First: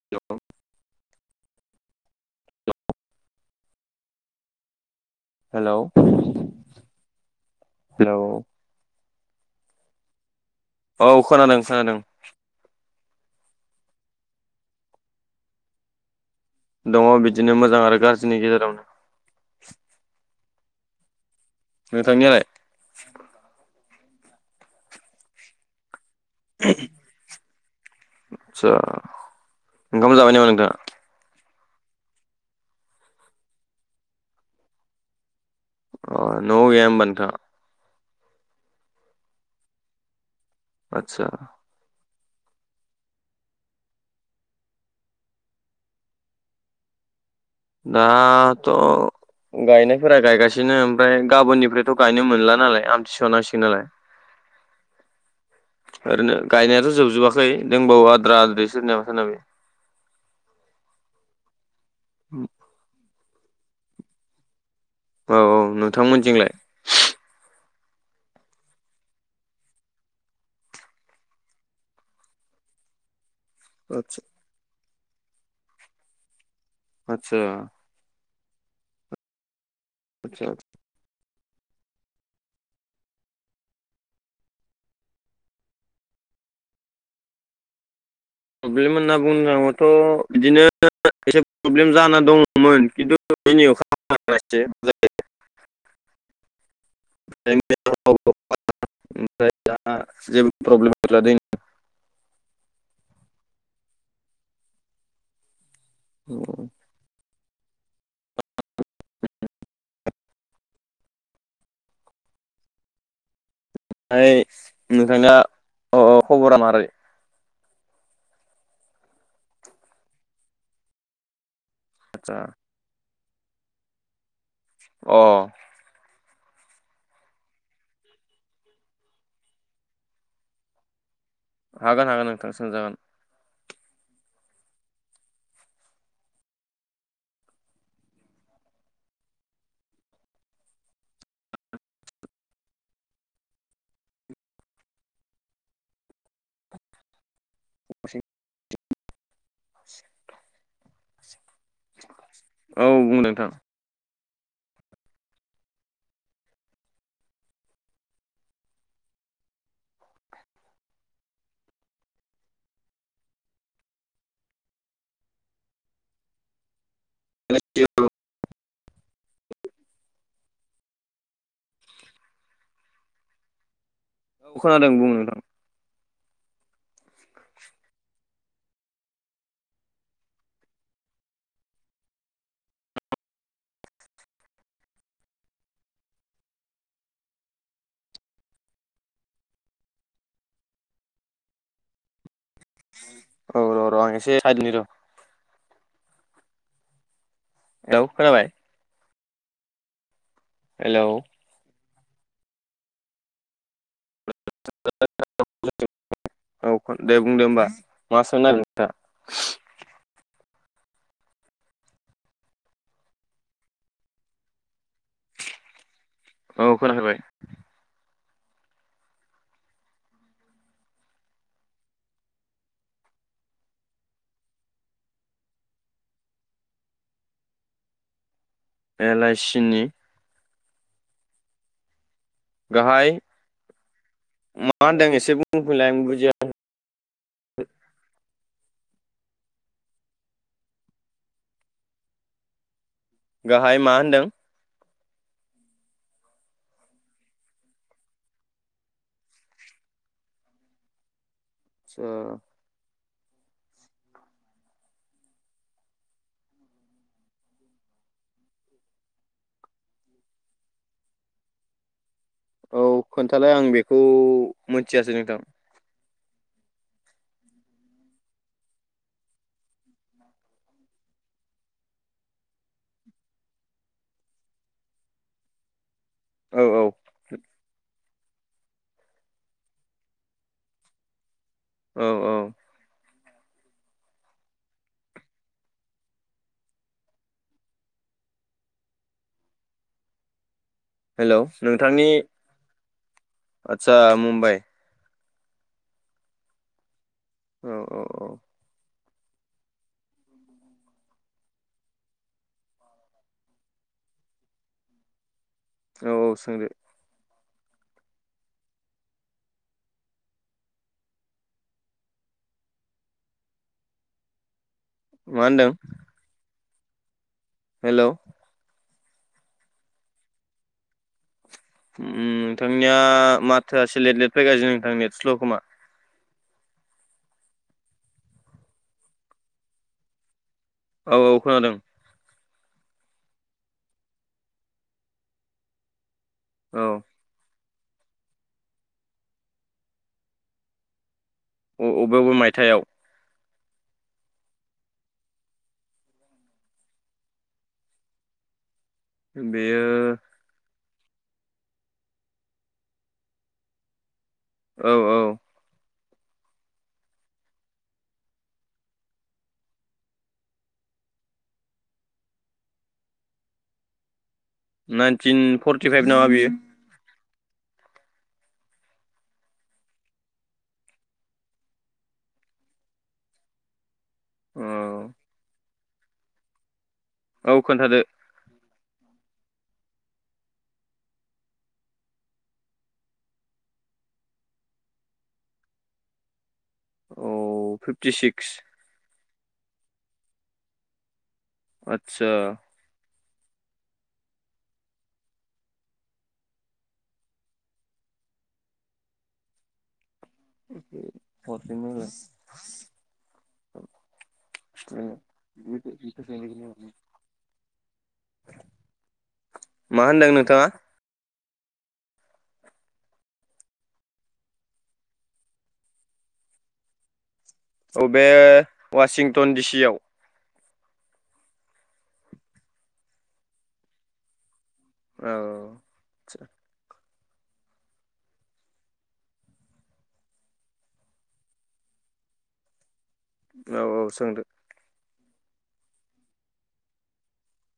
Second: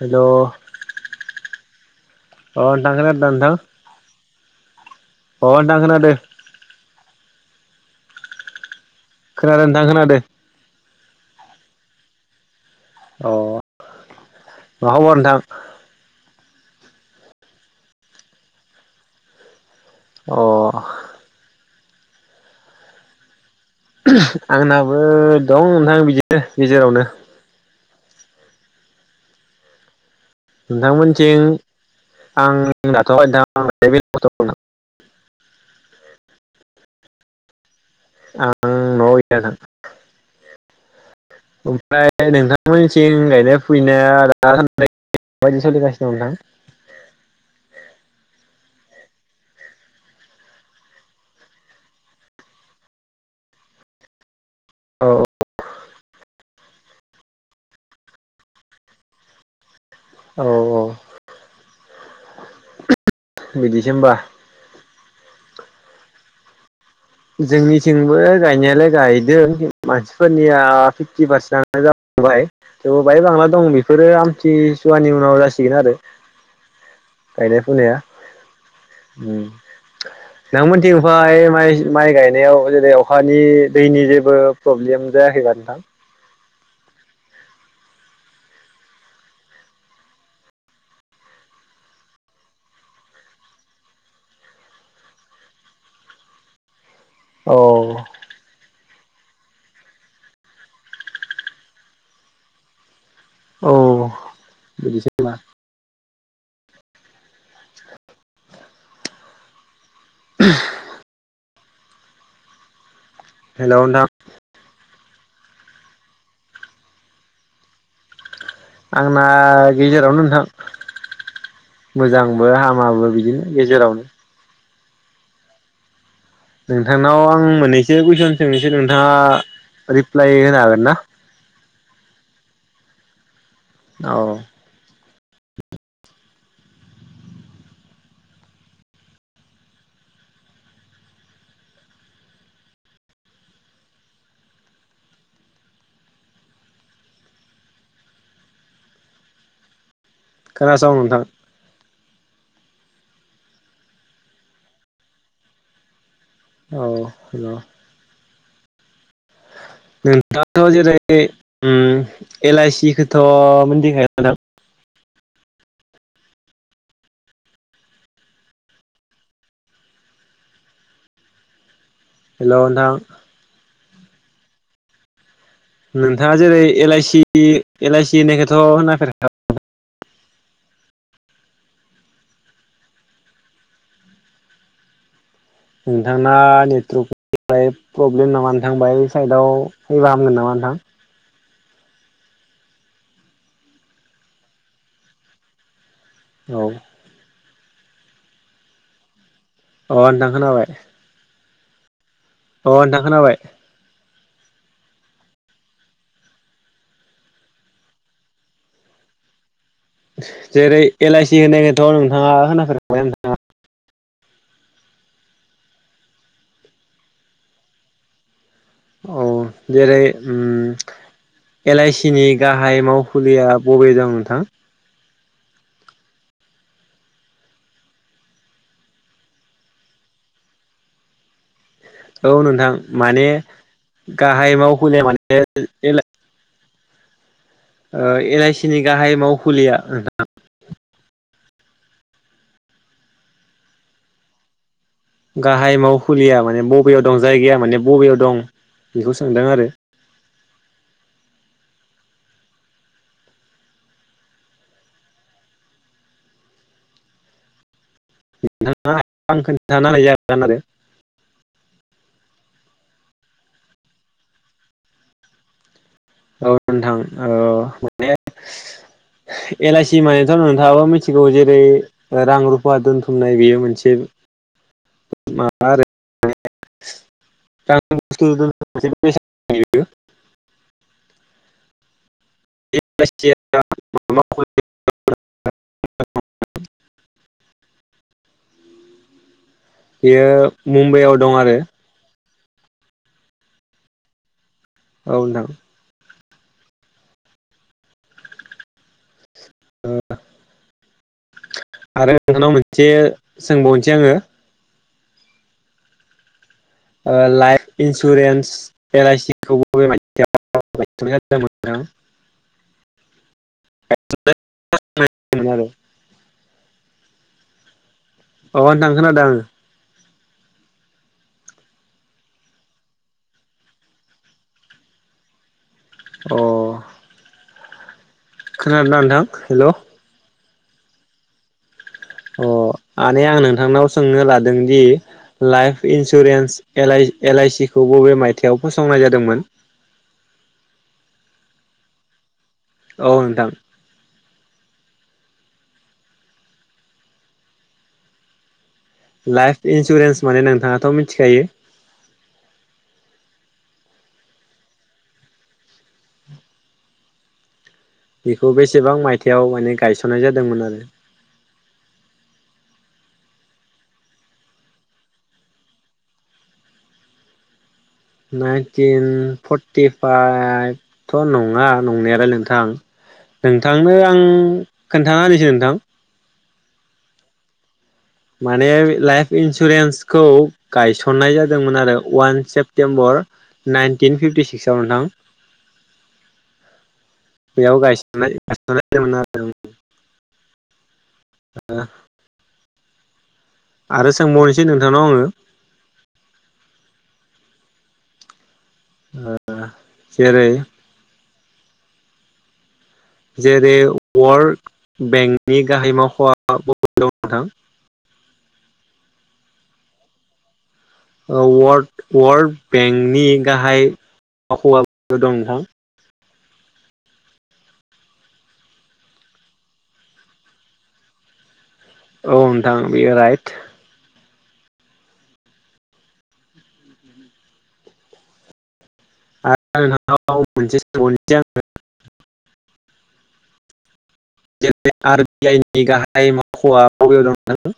हेल' अह नोंथां खोनादोना नोंथां? हेलौ अ नोंथां हेलौ खोनादों नोंथां खोनादो। औ खोनादों खोनादों। अह मा खबर नोंथां? दङ' बिदिनो मोजां आरो गाज्रिनि गेजेरावनो अह। नोंथांनियालाय? आंनाबो दं नोंथां बिदिनो दे गेजेरावनो आतसा उम नोंथांमोनथिं आं लाथवाखै [unintelligible] अह न'आव गैया होमबा नोंथाङा? आं न'आव गैया दा आतसा ओमफ्राय नोंथांमोनथिं गायनाय फुनाया माबायदि सोलिगासिनो दं नोंथां? दाथ' गायनायफोरा गायगासिनो ओमफ्राय गाबोननिफ्रायथ' गायनो मोनला नालाय आमथि सुवा नांसिगोन नालाय। औ। ओरैनो गायनायाथ' जोबजोबाखै दोंबावो आद्रा आद्रि सोरनियाबा सोरनियाबा। औ औ। [unintelligible] बिदिसो होमबा? औ औ नोंथांमोनजोंलाय? जोंनिथिंबो गायनायालाय गायदों मानसिफोरनिया फिफ्टि पारसेन्टआनो जालांबाय थेवबो बाहाय बांला दं बेफोरो आदसा आमथि सुवानि उनाव जासिगोन आरो आदसा गायनाय फुनाया उम। आदसा नोंथां मोनथिं ओमफ्राय फ्राय माइ गायनायाव जेरै अखानि दैनि जेबो प्रब्लेम जायाखैबा नोंथां? प्रब्लेम होनना बुंनो थाङोब्लाथ' बिदिनो एसे प्रब्लेम जाना दङमोन खिन्थु दिनै अखा हाना होबायना इसे जालांबाय औ। ओफ्राय दा जेबो प्रब्लेम दैनि औ बिदिसो होमबा? औ [unintelligible] हेलौ नोंथां नोंथांङा अह खबरा मारै? आंना गेजेरावनो नोंथां। आदसा मोजांबो हामाबो बि बिदिनो गेजेरावनो अ नोंथांनाव आं मोननैसो कुइसन सोंनोसो नोंथाङा रिप्लाय होनो हागोन ना? हागोन हागोन नोंथां सों जागोन औ [unintelligible] [inaudible] खोनासं नोंथां औ बुं नोंथां औ हेलौ नोंथांआथ' जेरै उम एल आइ सि खौथ' मिनथिखायोदां? [unintelligible] हेलौ नोंथां औ खोनादों बुं नोंथां नोंथाङा जेरै एल आइसि एल आइसि होननायखौथ' होनाफेराखा नोंथांना नेटवर्कनिफ्राय प्रब्लेम नामा नोंथां बाय साइडआव फैबा हामगोन नामा नोंथां? औ र' र' आं एसे साइदिनि र' औ औ खोनाबाय अ नोंथां खोनाबाय। हेलौ औ अह नोंथां खोनाबाय। [unintelligible] औ दे बुंदो होमबा मा सोंनो नागिरदो नोंथाङा जेरै एलाइसि होनायखौथ' नोंथाङा होनाफेरखाबाय नोंथाङा? औ खोनाफेरबाय। औ जेरै उम एल आइसि नि गाहाय मावखुलिया बबे दं नोंथां? एलआइसि नि औ नोंथां गाहाय माने गाहाय मा मावखुलि होनदों एसे माने बुंफिनलाय आं बुजिया ओ एल आइ थिनि गाहाय मावखुलिया नोंथां गाहाय मा होनदों? गाहाय मावखुलिया माने बबेयाव दं जायगाया माने बबेयाव दं बेखौ सोंदों आरो ओ [unintelligible] औ खोन्थालाय आं बेखौ मिथियासै नोंथां औ नोंथां ओ माने एल आइ सि मानेथ' नोंथाङाबो मिथिगौ जेरै रां रुफा दोनथुमनाय बेयो मोनसे मारै औ औ [unintelligible] [unintelligible] औ औ [unintelligible] बियो मुम्बाइआव दं आरो। आतसा मुम्बाइ औ नोंथां औ औ औ [unintelligible] आरो नोंथांनाव मोनसे सोंबावनोसै आङो। औ औ सोंदो। लाइफ इन्सुरेन्स एल आइसि खौबो [unintelligible] मा होनदों? हेल' अ नोंथां खोनादों आं। ओम नोंथांनिया माथोआ से लेट लेट फैगासिनो नोंथांनि नेट स्ल' खोमा। अ खोनादोंना नोंथां हेल'? औ औ खोनादों। अ आने आं नोंथांनाव सोंनो लादों दि लाइफ इन्स इन्सुरेन्स औ एलआइ एलआइ सि खौ बबे मायथायाइाव फसंनाय जादोंमोन? अ उबे उबे माय औ नोंथां। लाइफ बेयो इन्सुरेस्न माने नोंथाङाथ' मि मिथिखायो। औ औ बेखौ बेसेबां मायथायाइाव माने गायसननाय जादोंमोन आरो? नाइनटिन फर्टिफाइभ नामा बियो? नाइनटिन फर्टिफाइभथ' नङा नंनायालाय नोंथां नोंथांनो आं औ खोन्थानानिसै नोंथां। औ खोन्थादो। माने लाइफ इन्सुरेन्सखौ गायसननाय जादोंमोन आरो अवान सेप्तेम्बर नाइनटिन फिफटिसिक्सआव नोंथां। औ बियाव फिफ्टि गायस'नाय सिक्स गायस'नाय जादोंमोन आरो। औ। आतसा आरो सोंबावनोसै नोंथांनाव आङो ओ जेरै [unintelligible] जेरै वर्लड बेंकनि गाहाय मावख'आ बबेयाव दं नोंथां? मा होनदों नोंथाङा? वार वर्ड बेंकनि गाहाय मावख'वा बबेयाव दं नोंथां औ बे वासिंटन डि सि आव औ नोंथां बियो राइट औ आरो नोंथां आव मोनसे सोंबावनसै आङो औ औ सोंदो जेरै आर बि आइ नि गाहाय मावख'वा बबेयाव दं नोंथां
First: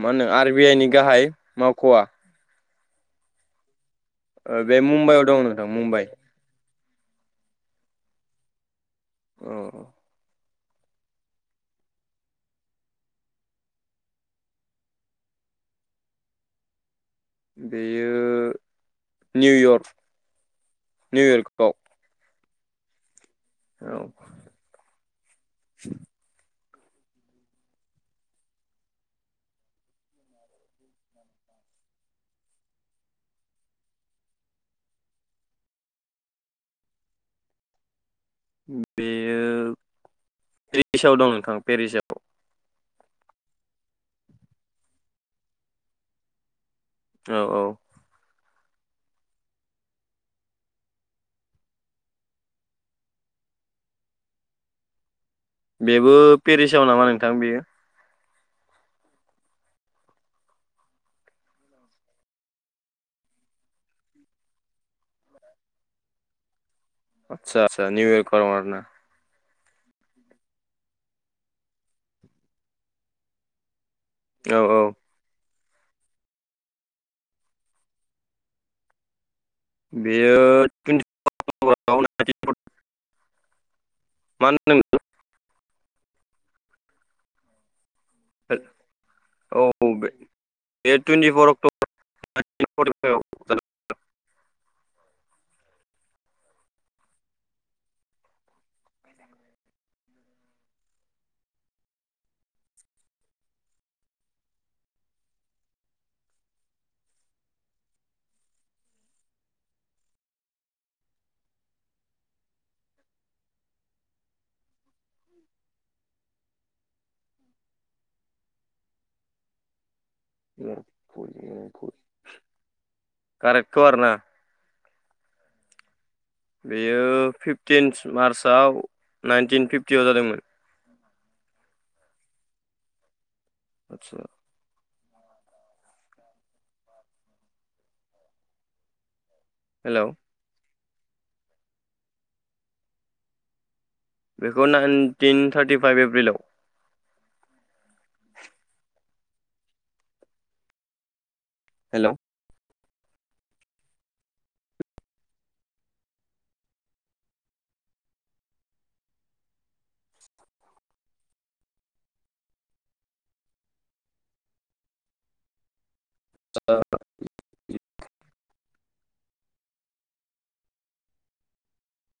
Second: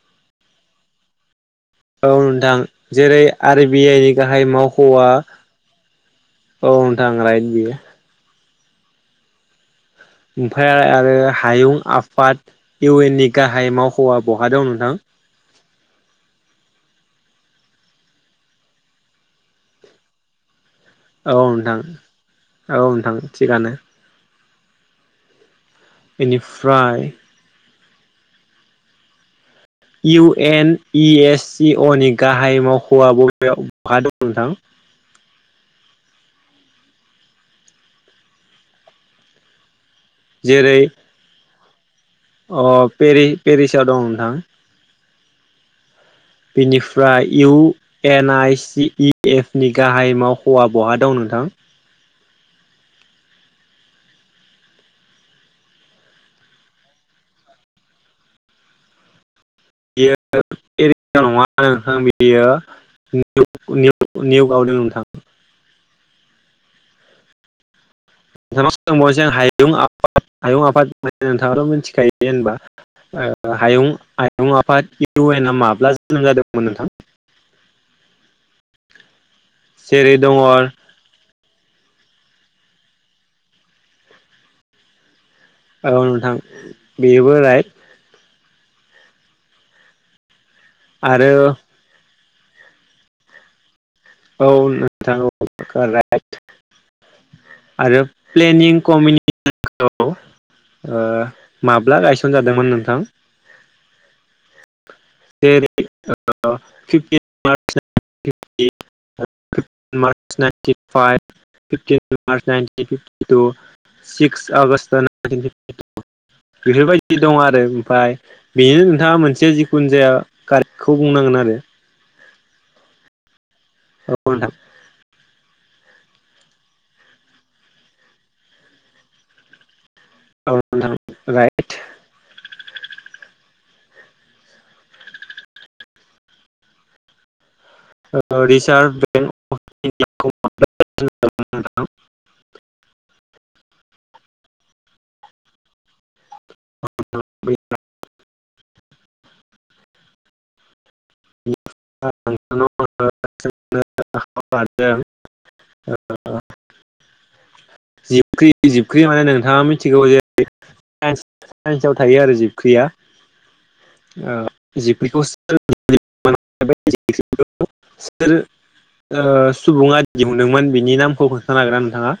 मा होनो आर बि आइ नि गाहाय मावख'वा औ नोंथां जेरै आर बि आइ गाहाय बे मावख'आ मुम्बायाव दं नोंथां मुम्बाइ औ नोंथां राइत बियो औ ओमफ्राय आरो हायुं आफाद इउ एन नि गाहाय मावख'आ बहा दं नोंथां बेयो निउयर्क औ निउयर्कआव नोंथां औ नोंथां थिगानो औ बेनिफ्राय इउ एन इ एस सिअ नि गाहाय मावख'वा बबेयाव बहा दं नोंथां बेयो जेरै पेरिसाव दं नोंथां पेरिसाव अ पेरि पेरिसाव दं नोंथां बिनिफ्राय औ इउ औ N I C E F नि गाहाय मावख'वा बहा दं नोंथां बेबो पेरिसाव नामा नोंथां बेयो बेयो [unintelligible] नङा नोंथां बेयो [unintelligible] निउयर्क दों नोंथां आतसा निउयर्क आव नङा नोंथांनाव आरोना सोंबावनोसै आं हायुं आफाद हायुं आफाद माने नोंथाङाथ मिथिखायो जेनबा हायुं आयुं औ औ आफाद इउ एन माब लाजि मोजां जादोंमोन नोंथां जेरै दङ बेयो औ [unintelligible] [unintelligible] मान नों ओ औ नोंथां बेबो राइट औ बे देट आरो टुइन्टि फर अक्टबर [inaudible] औ नोंथां [unintelligible] राइद आरो प्लेनिं [unintelligible] ओ माब्ला गायसनजादोंमोन नोंथां। [unintelligible] खुनजाया। [inaudible] कारेकतखौ आरोना। औ नोंथां बेयो फिफटिन मार्चआव नाइनटिन फिफटि। [unintelligible] जादोंमोन। औ नोंथां राइट। आतसा। [unintelligible] हेलौ [inaudible] [inaudible] बेखौ नाइनटिन थार्टिफाइभ एप्रिलाव। [inaudible] हेल'। [inaudible] जिबख्रि जिबख्रि माने नोंथाङा मिथिगौ जे साइन्सआव थायो आरो जिबख्रिया जिबख्रिखौ [inaudible] [inaudible] ओ सुबुङा दिहुनदोंमोन बिनि नामखौ खोन्थानो हागोन्ना नोंथाङा।